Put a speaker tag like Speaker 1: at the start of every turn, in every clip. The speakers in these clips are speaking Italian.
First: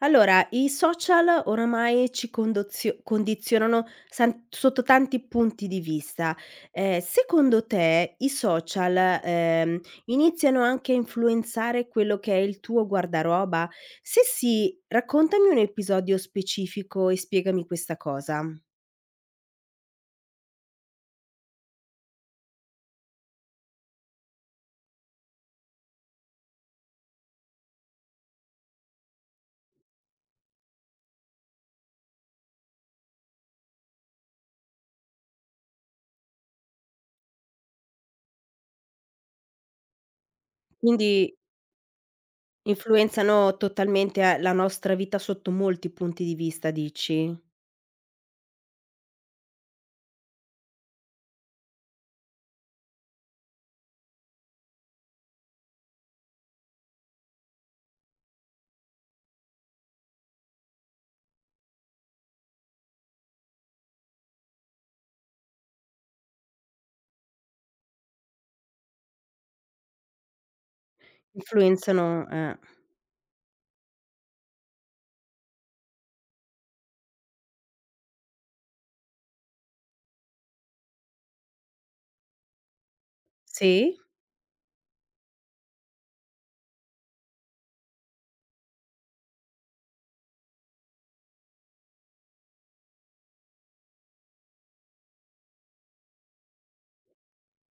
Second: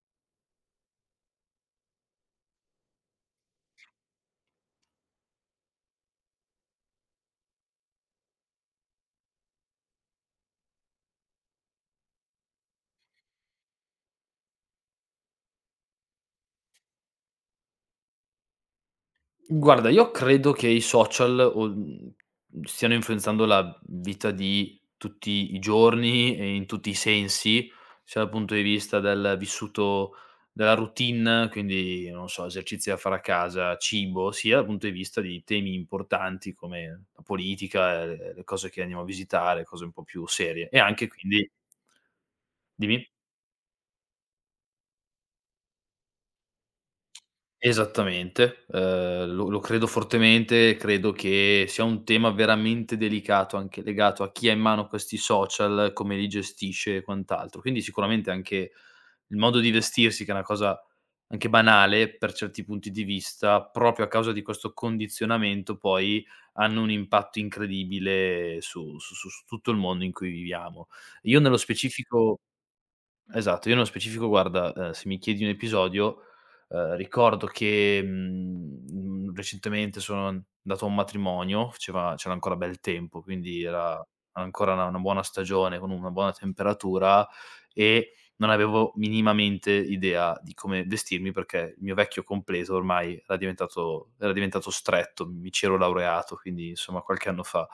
Speaker 1: Allora, i social oramai ci condozio condizionano san sotto tanti punti di vista. Secondo te i social, ehm, iniziano anche a influenzare quello che è il tuo guardaroba? Se sì, raccontami un episodio specifico e spiegami questa cosa.
Speaker 2: Guarda, io credo che i social stiano influenzando la vita di tutti i giorni e in tutti i sensi, sia dal punto di vista del vissuto della routine, quindi non so, esercizi da fare a casa, cibo, sia dal punto di vista di temi importanti come la politica, le cose che andiamo a visitare, cose un po' più serie e anche
Speaker 1: Quindi
Speaker 2: quindi dimmi?
Speaker 1: influenzano totalmente a la nostra vita sotto molti punti di vista dici?
Speaker 2: Esattamente, lo credo fortemente, credo che sia un tema veramente delicato, anche legato a chi ha in mano questi social, come li gestisce e quant'altro. Quindi sicuramente anche il modo di vestirsi, che è una cosa anche banale per certi punti di vista, proprio a causa di questo condizionamento poi hanno un impatto incredibile su tutto il mondo in cui viviamo. Io nello
Speaker 1: Influenzano
Speaker 2: specifico.
Speaker 1: eh.
Speaker 2: Esatto, io nello specifico guarda, se mi chiedi un episodio, ricordo che, recentemente sono andato a un matrimonio, faceva c'era ancora bel tempo, quindi
Speaker 1: Sì?
Speaker 2: era ancora una buona stagione con una buona temperatura e non avevo minimamente idea di come vestirmi perché il mio vecchio completo ormai era diventato stretto, mi ci ero laureato, quindi insomma qualche anno fa.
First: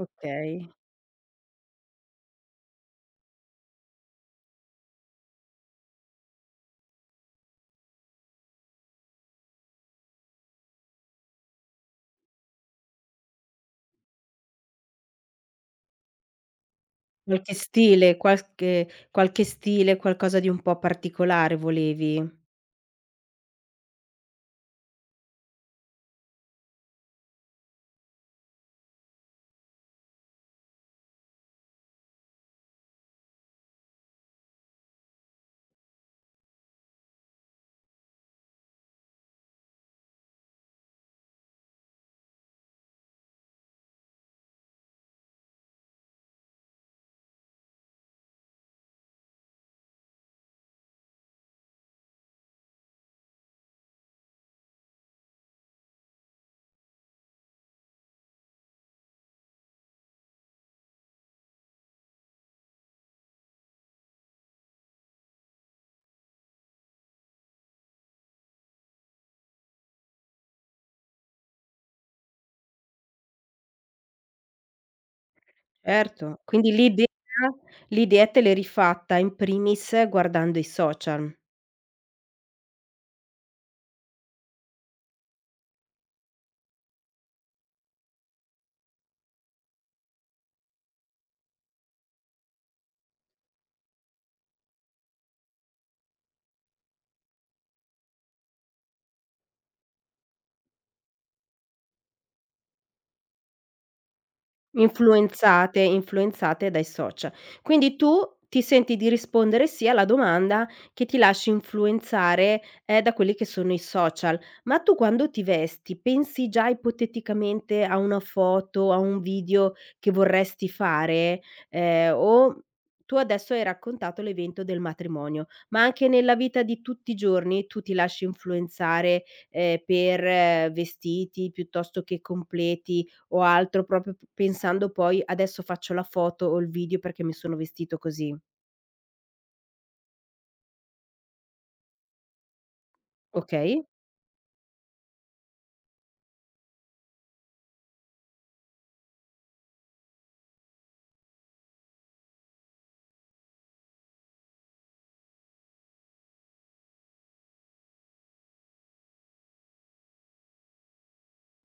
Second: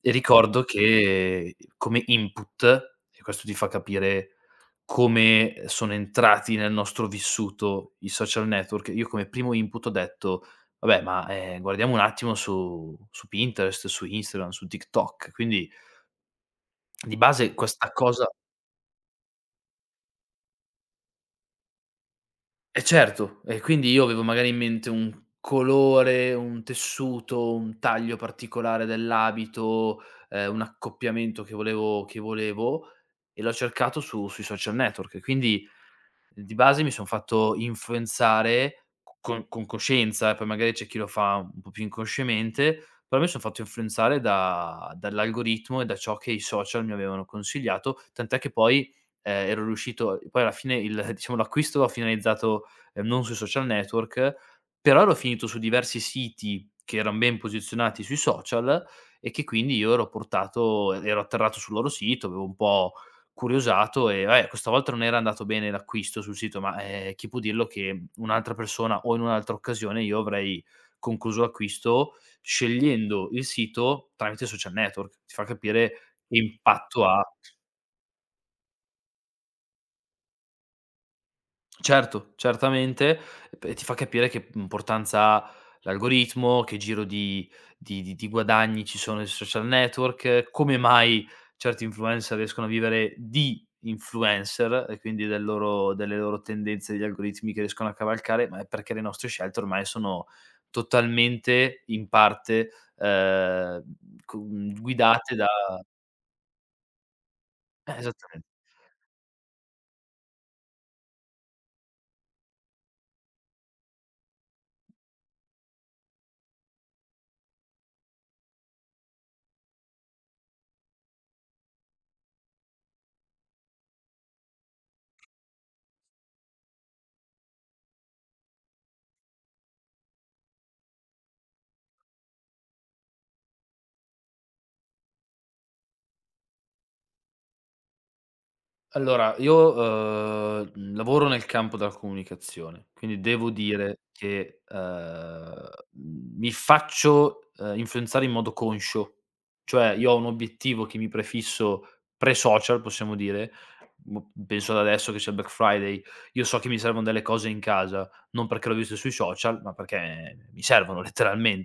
Speaker 2: E ricordo che come input, e questo ti fa capire come sono entrati nel nostro vissuto i social network, io come primo input ho detto: "Vabbè, ma, guardiamo un attimo su Pinterest, su Instagram, su TikTok". Quindi di
Speaker 1: Qualche
Speaker 2: base questa
Speaker 1: stile,
Speaker 2: cosa.
Speaker 1: qualche stile, qualcosa di un po' particolare volevi.
Speaker 2: Eh certo, e quindi io avevo magari in mente un colore, un tessuto, un taglio particolare dell'abito, un accoppiamento che volevo e l'ho cercato su sui social network. Quindi di base mi son fatto influenzare con coscienza, poi magari c'è chi lo fa un po' più inconsciamente, però mi son fatto influenzare da dall'algoritmo e da ciò che i social mi avevano consigliato, tant'è che poi, ero riuscito poi alla fine il diciamo l'acquisto l'ho finalizzato, non sui social network, però ero finito su diversi siti che eran ben posizionati sui social e che quindi io ero portato ero atterrato sul loro sito, avevo un po' curiosato e vabbè questa volta non era andato bene l'acquisto sul sito, ma, chi può dirlo che un'altra persona o in un'altra occasione io avrei concluso l'acquisto scegliendo il sito tramite social network. Ti fa capire che
Speaker 1: Certo, quindi
Speaker 2: impatto
Speaker 1: l'idea
Speaker 2: ha.
Speaker 1: l'idea te l'eri fatta in primis guardando i social.
Speaker 2: Certo, certamente, e ti fa capire che importanza ha l'algoritmo, che giro di guadagni ci sono sui social network, come mai certi influencer riescono a vivere di influencer e quindi delle loro tendenze, degli algoritmi che riescono a cavalcare, ma è perché le nostre scelte ormai sono totalmente in parte, ehm, cu guidate da.
Speaker 1: Influenzate, influenzate dai social. Quindi
Speaker 2: Eh,
Speaker 1: tu
Speaker 2: esattamente.
Speaker 1: ti senti di rispondere sì alla domanda che ti lasci influenzare, da quelli che sono i social. Ma tu quando ti vesti pensi già ipoteticamente a una foto, a un video che vorresti fare? O tu adesso hai raccontato l'evento del matrimonio, ma anche nella vita di tutti i giorni tu ti lasci influenzare, per vestiti piuttosto che completi, o altro, proprio p pensando poi: "Adesso faccio la foto o il video perché mi sono vestito così."
Speaker 2: Allora, io, uhm, lavoro nel campo della comunicazione, quindi devo
Speaker 1: Okay?
Speaker 2: dire che, mi faccio, influenzare in modo conscio. Cioè, io ho un obiettivo che mi prefisso pre-social, possiamo dire, boh, penso ad adesso che c'è Black Friday, io so che mi servono delle cose in casa, non perché l'ho visto sui social, ma perché mi servono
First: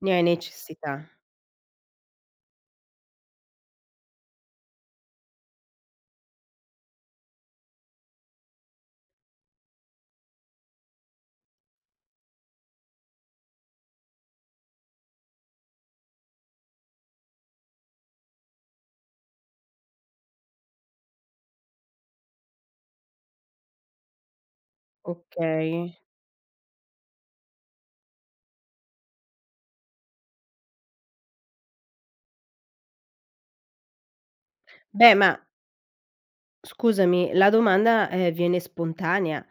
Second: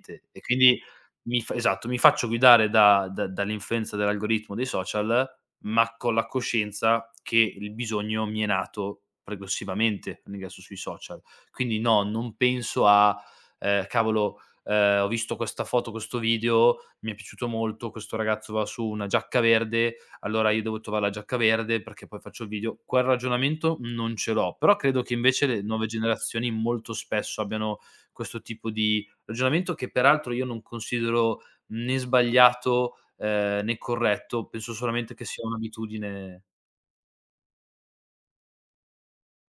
Speaker 1: Ne hai
Speaker 2: e quindi
Speaker 1: necessità.
Speaker 2: mi fa esatto, mi faccio guidare da da dall'influenza dell'algoritmo dei social ma con la coscienza che il bisogno mi è nato progressivamente all'ingresso sui social. Quindi no, non penso a, cavolo, ho visto questa foto, questo video, mi è piaciuto molto, questo ragazzo va su una giacca verde, allora io devo trovare la giacca verde perché poi faccio il video. Quel ragionamento non ce l'ho, però credo che invece le nuove
Speaker 1: Okay.
Speaker 2: generazioni molto spesso abbiano questo tipo di ragionamento che peraltro io non considero né sbagliato, né corretto, penso solamente
Speaker 1: Beh,
Speaker 2: che
Speaker 1: ma
Speaker 2: sia un'abitudine.
Speaker 1: scusami, la domanda, viene spontanea.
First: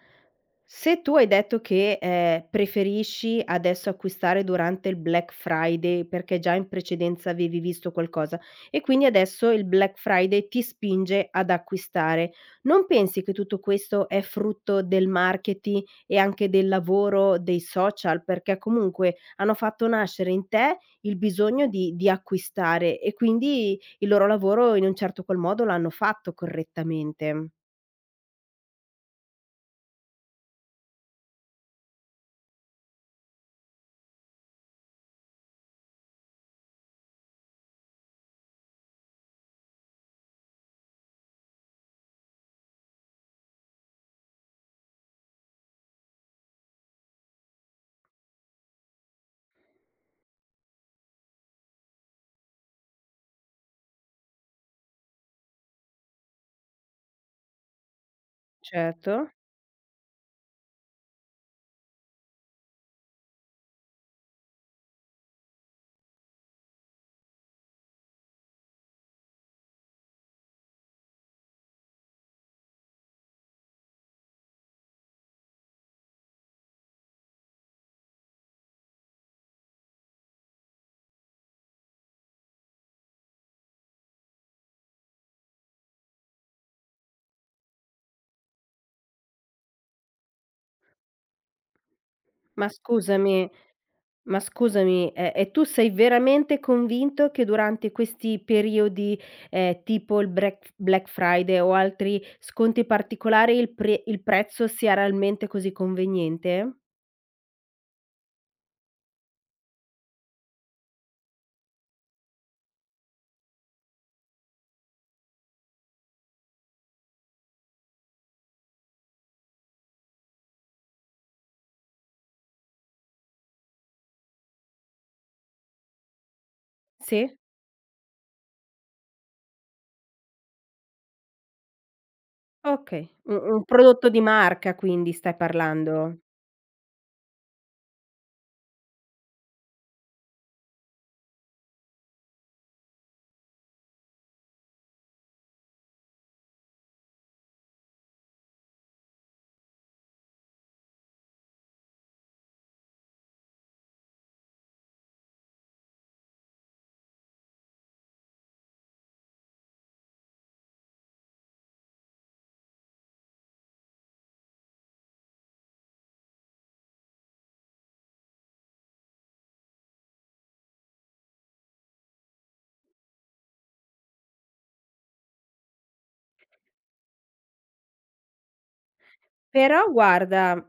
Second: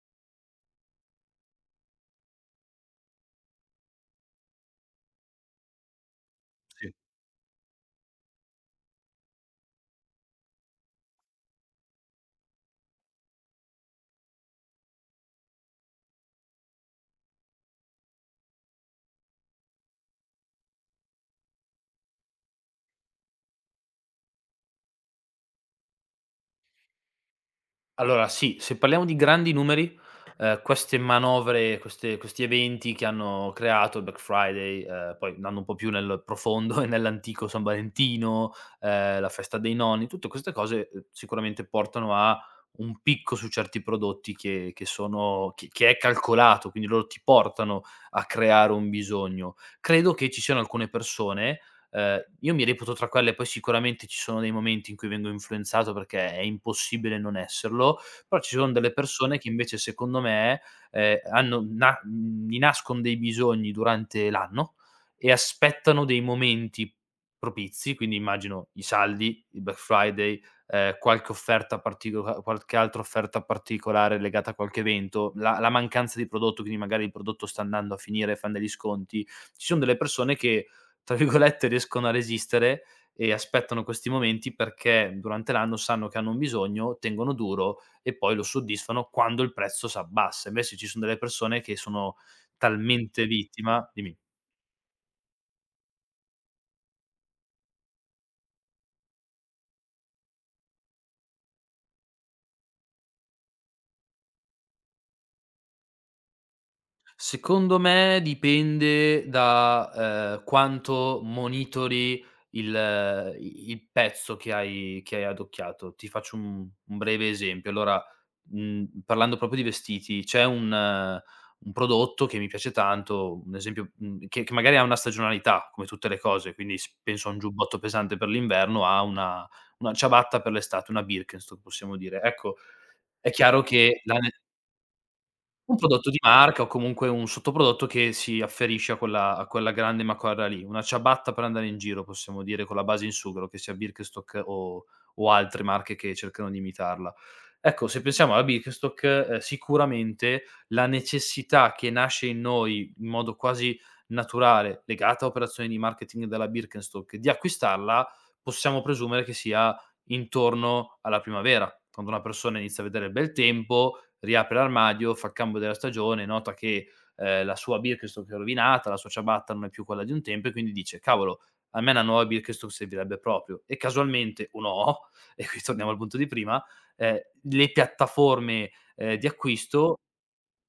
Speaker 1: Se tu hai detto che, preferisci adesso acquistare durante il Black Friday, perché già in
Speaker 2: Sì,
Speaker 1: precedenza avevi visto qualcosa e quindi adesso il Black Friday ti spinge ad acquistare, non pensi che tutto questo è frutto del marketing e anche del lavoro dei social? Perché comunque hanno fatto nascere in te il bisogno di acquistare e quindi il loro lavoro in un certo qual modo l'hanno fatto correttamente.
Speaker 2: allora sì, se parliamo di grandi numeri, queste manovre, queste questi eventi che hanno creato, il Black Friday, poi andando un po' più nel profondo e nell'antico San Valentino, la festa dei nonni, tutte queste cose, sicuramente portano a un picco su certi prodotti che sono che è calcolato, quindi loro ti portano a creare un bisogno. Credo che ci siano alcune persone. Io mi reputo tra quelle, poi sicuramente ci sono dei momenti in cui vengo influenzato perché è impossibile non esserlo, però ci sono delle
Speaker 1: Certo.
Speaker 2: persone che invece secondo me, gli nascon dei bisogni durante l'anno e aspettano dei momenti propizi, quindi immagino i saldi, il Black Friday, qualche altra offerta particolare legata a qualche evento, la mancanza di prodotto, quindi magari il prodotto sta andando a finire, fan degli sconti. Ci son delle persone che tra virgolette, riescono a resistere e aspettano questi momenti perché durante l'anno sanno che hanno un bisogno, tengono duro e poi lo soddisfano quando il prezzo s'abbassa. Invece ci sono delle persone che sono
Speaker 1: Ma
Speaker 2: talmente
Speaker 1: scusami
Speaker 2: vittima. Dimmi.
Speaker 1: ma scusami, e tu sei veramente convinto che durante questi periodi, tipo il brec Black Friday o altri sconti particolari il pre il prezzo sia realmente così conveniente?
Speaker 2: Secondo me dipende da, quanto monitori il pezzo che hai adocchiato. Ti faccio un breve esempio. Allora, parlando proprio di vestiti, c'è un prodotto che mi piace tanto, un esempio, che magari ha una stagionalità, come tutte le cose, quindi s penso a
Speaker 1: Sì?
Speaker 2: un giubbotto pesante per l'inverno, a una ciabatta per l'estate, una Birkenstock possiamo dire. Ecco,
Speaker 1: Okay.
Speaker 2: è
Speaker 1: Un
Speaker 2: chiaro
Speaker 1: un
Speaker 2: che
Speaker 1: prodotto
Speaker 2: la
Speaker 1: di
Speaker 2: ne
Speaker 1: marca quindi stai
Speaker 2: un prodotto di
Speaker 1: parlando.
Speaker 2: marca o comunque un sottoprodotto che si afferisce a quella grande macoarra lì, una ciabatta per andare in giro, possiamo dire, con la base in sughero, che sia Birkenstock o altre marche che cercano di imitarla. Ecco, se pensiamo alla Birkenstock, sicuramente la necessità che nasce in noi in modo quasi naturale, legata a operazioni di marketing della Birkenstock, di acquistarla, possiamo presumere che sia intorno alla primavera, quando una persona inizia a vedere il bel tempo, riapre l'armadio, fa il cambio della stagione, nota che, la sua Birkenstock è rovinata, la sua ciabatta non è più quella di un tempo e quindi dice: "Cavolo, a me una nuova Birkenstock servirebbe proprio". E casualmente o no, e qui torniamo al punto di prima, le piattaforme, di
Speaker 1: Però
Speaker 2: acquisto.
Speaker 1: guarda,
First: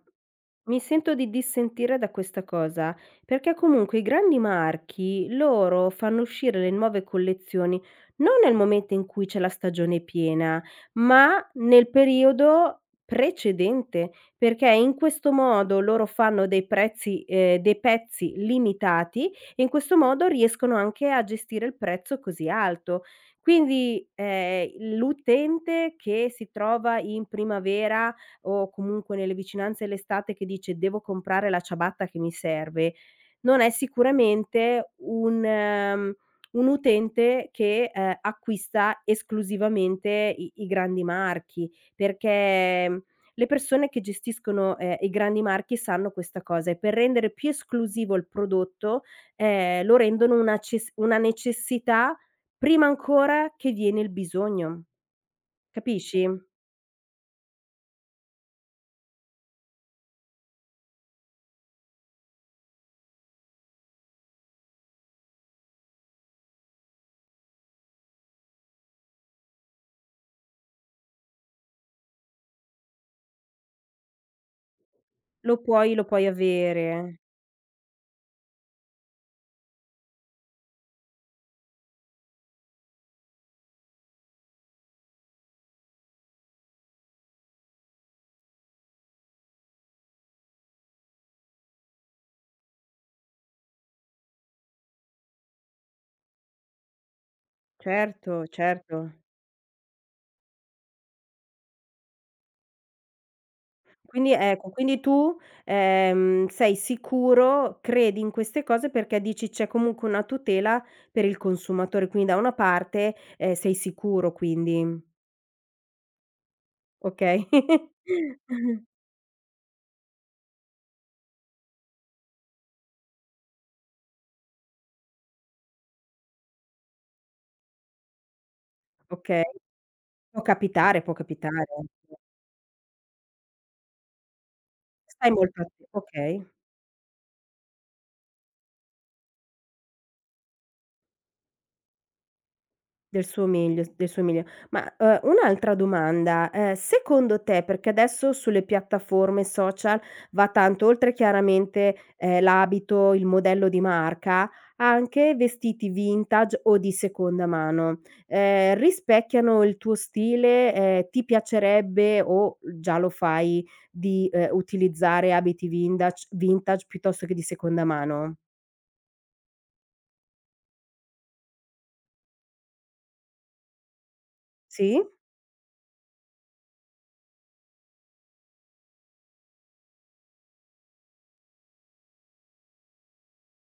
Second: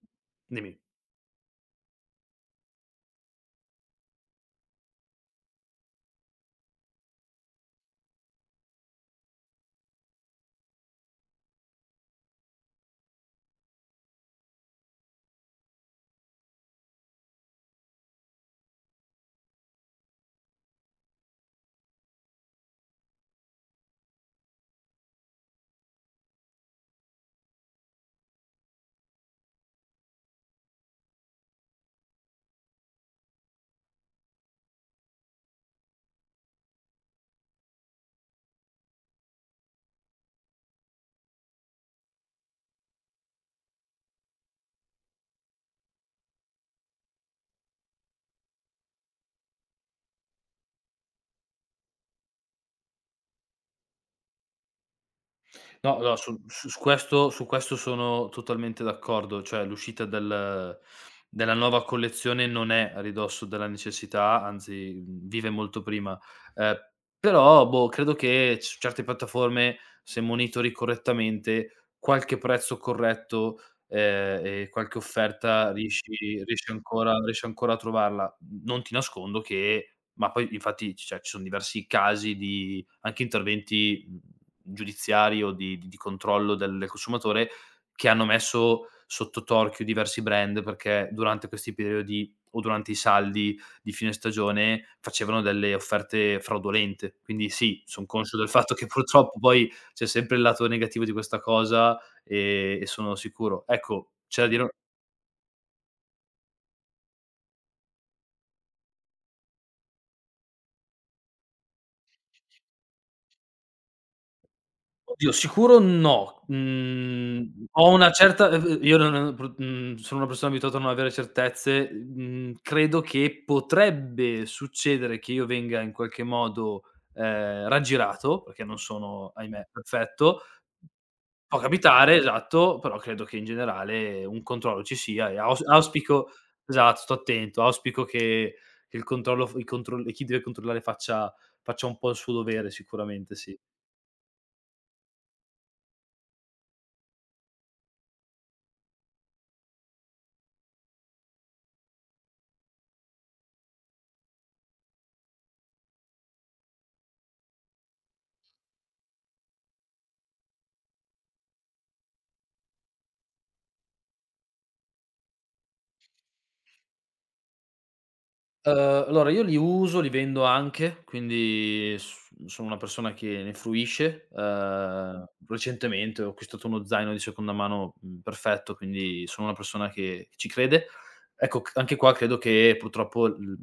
Speaker 2: Dimmi.
Speaker 1: mi sento di dissentire da questa cosa, perché comunque i grandi marchi, loro fanno uscire le nuove collezioni non nel momento in cui c'è la stagione piena, ma nel periodo precedente, perché in questo modo loro fanno dei prezzi dei pezzi limitati e in questo modo riescono anche a gestire il prezzo così alto. Quindi, l'utente che si trova in primavera o comunque nelle vicinanze l'estate che dice: "Devo comprare la ciabatta che mi serve", non è sicuramente un utente che, acquista esclusivamente i grandi marchi, perché, mhmm, le persone che gestiscono, i grandi marchi sanno questa cosa e per rendere più esclusivo il prodotto, lo rendono una ces una necessità prima ancora che viene il bisogno,
Speaker 2: No, no,
Speaker 1: capisci?
Speaker 2: su su su questo sono totalmente d'accordo, cioè l'uscita della nuova collezione non è a ridosso della necessità, anzi, vive molto prima. Ehm, però, boh, credo che su certe piattaforme, se monitori correttamente, qualche prezzo corretto, e qualche
Speaker 1: Lo
Speaker 2: offerta
Speaker 1: puoi lo puoi avere.
Speaker 2: riesci ancora a trovarla. Non ti nascondo che ma poi infatti, cioè, ci sono diversi casi di anche interventi, mhmm giudiziari o di controllo del consumatore, che hanno messo sotto torchio diversi brand, perché durante questi periodi o durante i saldi di fine stagione facevano delle offerte fraudolente. Quindi sì, son conscio
Speaker 1: Certo,
Speaker 2: del fatto che
Speaker 1: certo.
Speaker 2: purtroppo poi c'è sempre il lato negativo di questa cosa, e sono sicuro. Ecco,
Speaker 1: Quindi
Speaker 2: c'è da dire.
Speaker 1: ecco, quindi tu, sei sicuro, credi in queste cose perché dici: "C'è comunque una tutela per il consumatore", quindi da una parte, sei sicuro quindi,
Speaker 2: Oddio, sicuro no.
Speaker 1: okay.
Speaker 2: Mhmm, ho una certa ev io non pr mhmm, sono una persona abituata a non avere certezze. Mhmm, credo che potrebbe succedere che io venga in qualche modo, raggirato, perché non sono,
Speaker 1: Okay,
Speaker 2: ahimè,
Speaker 1: può
Speaker 2: perfetto.
Speaker 1: capitare, può
Speaker 2: Può
Speaker 1: capitare.
Speaker 2: capitare,
Speaker 1: Ecco.
Speaker 2: esatto, però credo che in generale un controllo ci sia
Speaker 1: Stai
Speaker 2: e
Speaker 1: molto atti
Speaker 2: auspico.
Speaker 1: okay.
Speaker 2: Esatto, sto attento, auspico che il controllo f i controll chi deve controllare faccia un po' il suo dovere
Speaker 1: Del
Speaker 2: sicuramente,
Speaker 1: suo
Speaker 2: sì.
Speaker 1: meglio s del suo meglio. Ma, un'altra domanda, secondo te perché adesso sulle piattaforme social va tanto, oltre chiaramente, l'abito, il modello di marca, anche vestiti vintage o di seconda mano, rispecchiano il tuo stile? Ti piacerebbe o già lo fai di, utilizzare abiti vintage piuttosto che di seconda mano?
Speaker 2: Uhm, allora io li uso, li vendo anche, quindi s sono una persona che ne fruisce. Mh.
Speaker 1: Sì?
Speaker 2: Recentemente ho acquistato uno zaino di seconda mano, perfetto, quindi sono una persona che ci crede. Ecco, c anche qua credo che purtroppo l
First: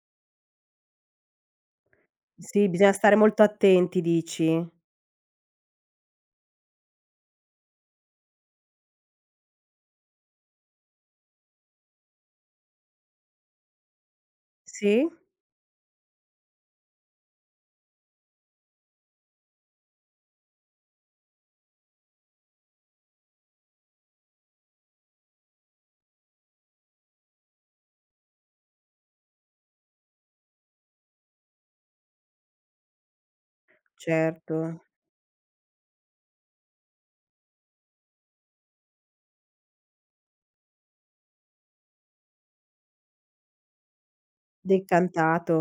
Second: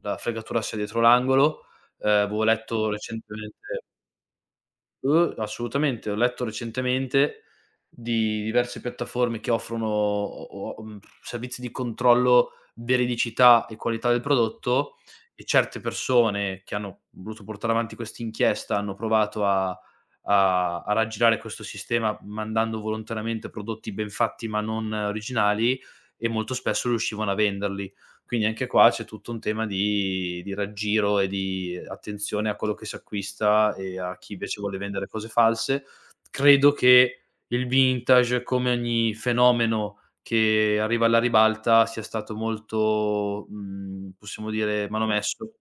Speaker 2: la fregatura sia dietro l'angolo. Avevo
Speaker 1: Sì,
Speaker 2: letto
Speaker 1: bisogna stare molto
Speaker 2: recentemente.
Speaker 1: attenti dici?
Speaker 2: Assolutamente. Ho letto recentemente di diverse piattaforme che offrono servizi di controllo veridicità e qualità del prodotto
Speaker 1: Sì?
Speaker 2: e certe persone che hanno voluto portare avanti questa inchiesta hanno provato a raggirare questo sistema mandando volontariamente prodotti ben fatti ma non originali e molto spesso riuscivano a venderli. Quindi anche qua c'è tutto un tema di raggiro e di attenzione a quello che si acquista e a chi
Speaker 1: Certo,
Speaker 2: invece vuole vendere cose false. Credo che il vintage, come ogni fenomeno che arriva alla ribalta, sia stato molto, possiamo dire, manomesso.
Speaker 1: decantato.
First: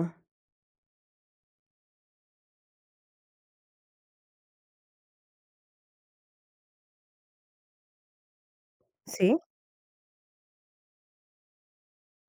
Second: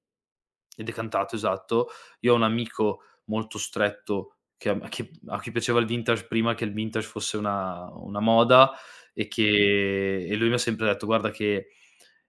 Speaker 2: È decantato, esatto. Io ho un amico molto stretto che a cui piaceva il vintage prima che il vintage fosse una moda e
Speaker 1: Sì?
Speaker 2: che e lui mi ha sempre detto: "Guarda che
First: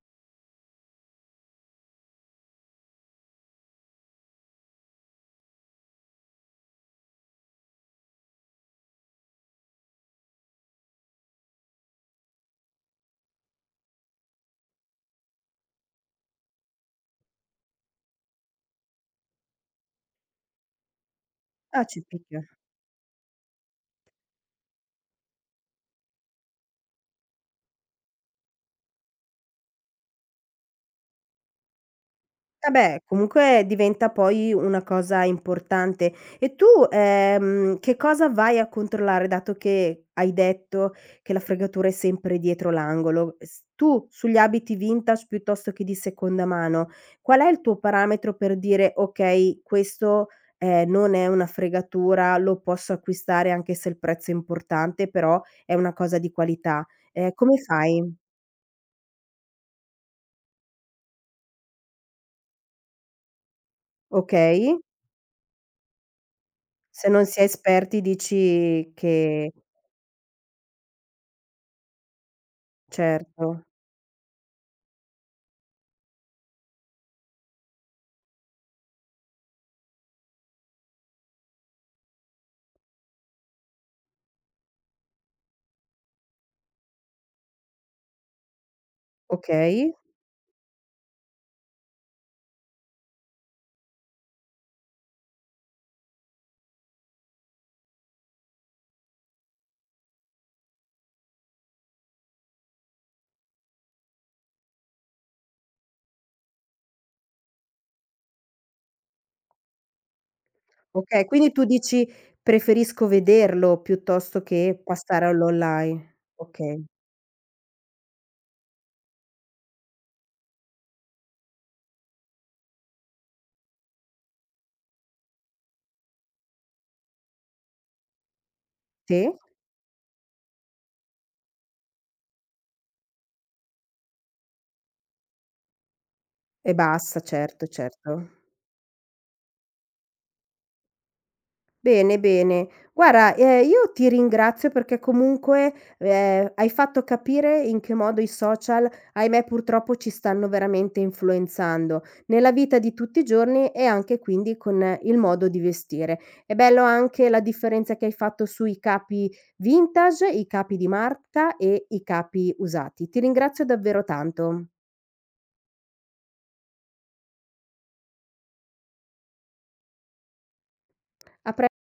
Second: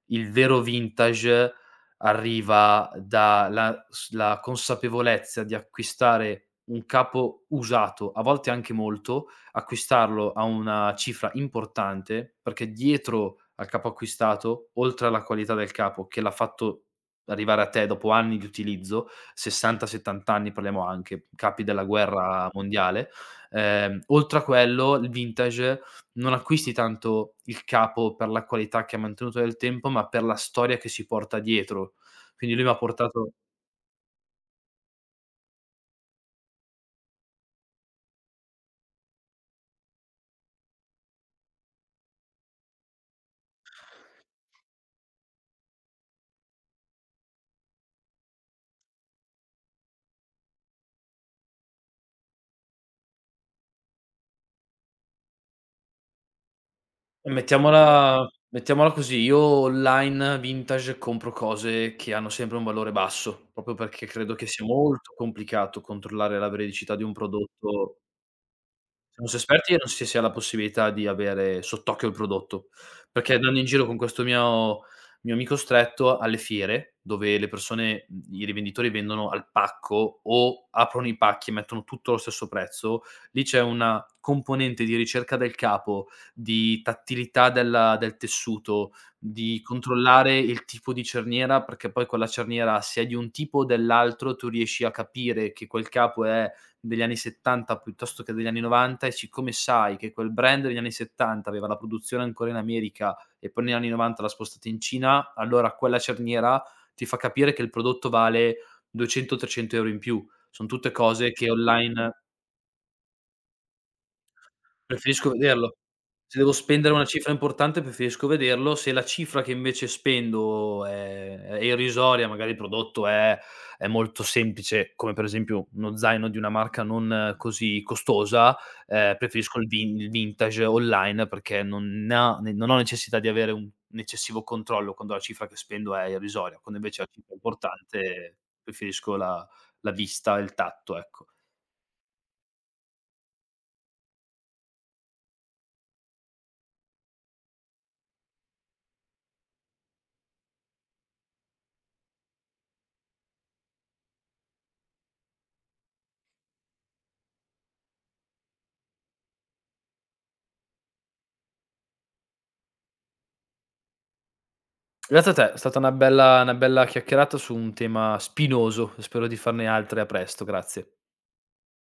Speaker 2: il vero vintage arriva dalla s la consapevolezza di acquistare un capo usato, a volte anche molto, acquistarlo a una cifra importante, perché dietro al capo acquistato, oltre alla qualità del capo che l'ha fatto arrivare a te dopo anni di utilizzo, 60, 70 anni parliamo anche, capi della
Speaker 1: Ah, ci picchia.
Speaker 2: guerra mondiale, oltre a quello il vintage non acquisti tanto il capo per la qualità che ha mantenuto nel tempo, ma per la storia che si porta dietro". Quindi lui m'ha
Speaker 1: Vabbè,
Speaker 2: portato.
Speaker 1: comunque diventa poi una cosa importante. E tu, che cosa vai a controllare, dato che hai detto che la fregatura è sempre dietro l'angolo? S Tu sugli abiti vintage piuttosto che di seconda mano, qual è il tuo parametro per dire: "Okay, questo, non è una fregatura, lo posso acquistare anche se il prezzo è importante, però è una cosa di qualità"? Come fai?
Speaker 2: mettiamola Mettiamola così, io online vintage compro cose che hanno sempre un valore basso, proprio perché credo che sia
Speaker 1: Okay,
Speaker 2: molto complicato controllare la veridicità di
Speaker 1: se
Speaker 2: un
Speaker 1: non si è
Speaker 2: prodotto.
Speaker 1: esperti dici
Speaker 2: Se non si è
Speaker 1: che
Speaker 2: esperti non si ha la possibilità di avere sott'occhio il prodotto, perché andando in
Speaker 1: certo,
Speaker 2: giro con questo mio amico stretto alle fiere, dove le persone i rivenditori vendono al pacco o aprono i pacchi e mettono tutto allo stesso prezzo, lì c'è una componente di ricerca del capo, di tattilità del tessuto, di
Speaker 1: okay,
Speaker 2: controllare il tipo di cerniera, perché poi quella cerniera se è di un tipo o dell'altro tu riesci a capire che quel capo è degli anni '70 piuttosto che degli anni '90 e siccome sai che quel brand degli anni '70 aveva la produzione ancora in America e poi negli anni '90 l'ha spostata in Cina, allora quella cerniera ti fa capire che il prodotto vale 200, 300 € in più. Son tutte
Speaker 1: okay.
Speaker 2: cose che
Speaker 1: Quindi tu dici:
Speaker 2: online.
Speaker 1: "Preferisco vederlo piuttosto che passare
Speaker 2: Preferisco vederlo.
Speaker 1: all'online."
Speaker 2: Se devo
Speaker 1: Okay,
Speaker 2: spendere una cifra importante preferisco vederlo, se la cifra che invece spendo è irrisoria, magari il prodotto è molto semplice, come per esempio uno zaino di una marca non così costosa,
Speaker 1: sì,
Speaker 2: preferisco il vintage online perché non ne ha ne non ho necessità di avere un eccessivo controllo quando la cifra che spendo è irrisoria,
Speaker 1: e
Speaker 2: quando invece la
Speaker 1: basta,
Speaker 2: cifra è
Speaker 1: certo, certo.
Speaker 2: importante preferisco la vista, il tatto, ecco.
Speaker 1: Bene, bene. Guarda, io ti ringrazio perché comunque, hai fatto capire in che modo i social, ahimè, purtroppo ci stanno veramente influenzando, nella vita di tutti i giorni e anche quindi con il modo di vestire. È bello anche la differenza che hai fatto sui capi vintage, i capi di marca e i capi usati. Ti ringrazio davvero tanto.
Speaker 2: Grazie a te, è stata una bella chiacchierata su un tema spinoso e spero di farne altre a presto, grazie.
Speaker 1: A pre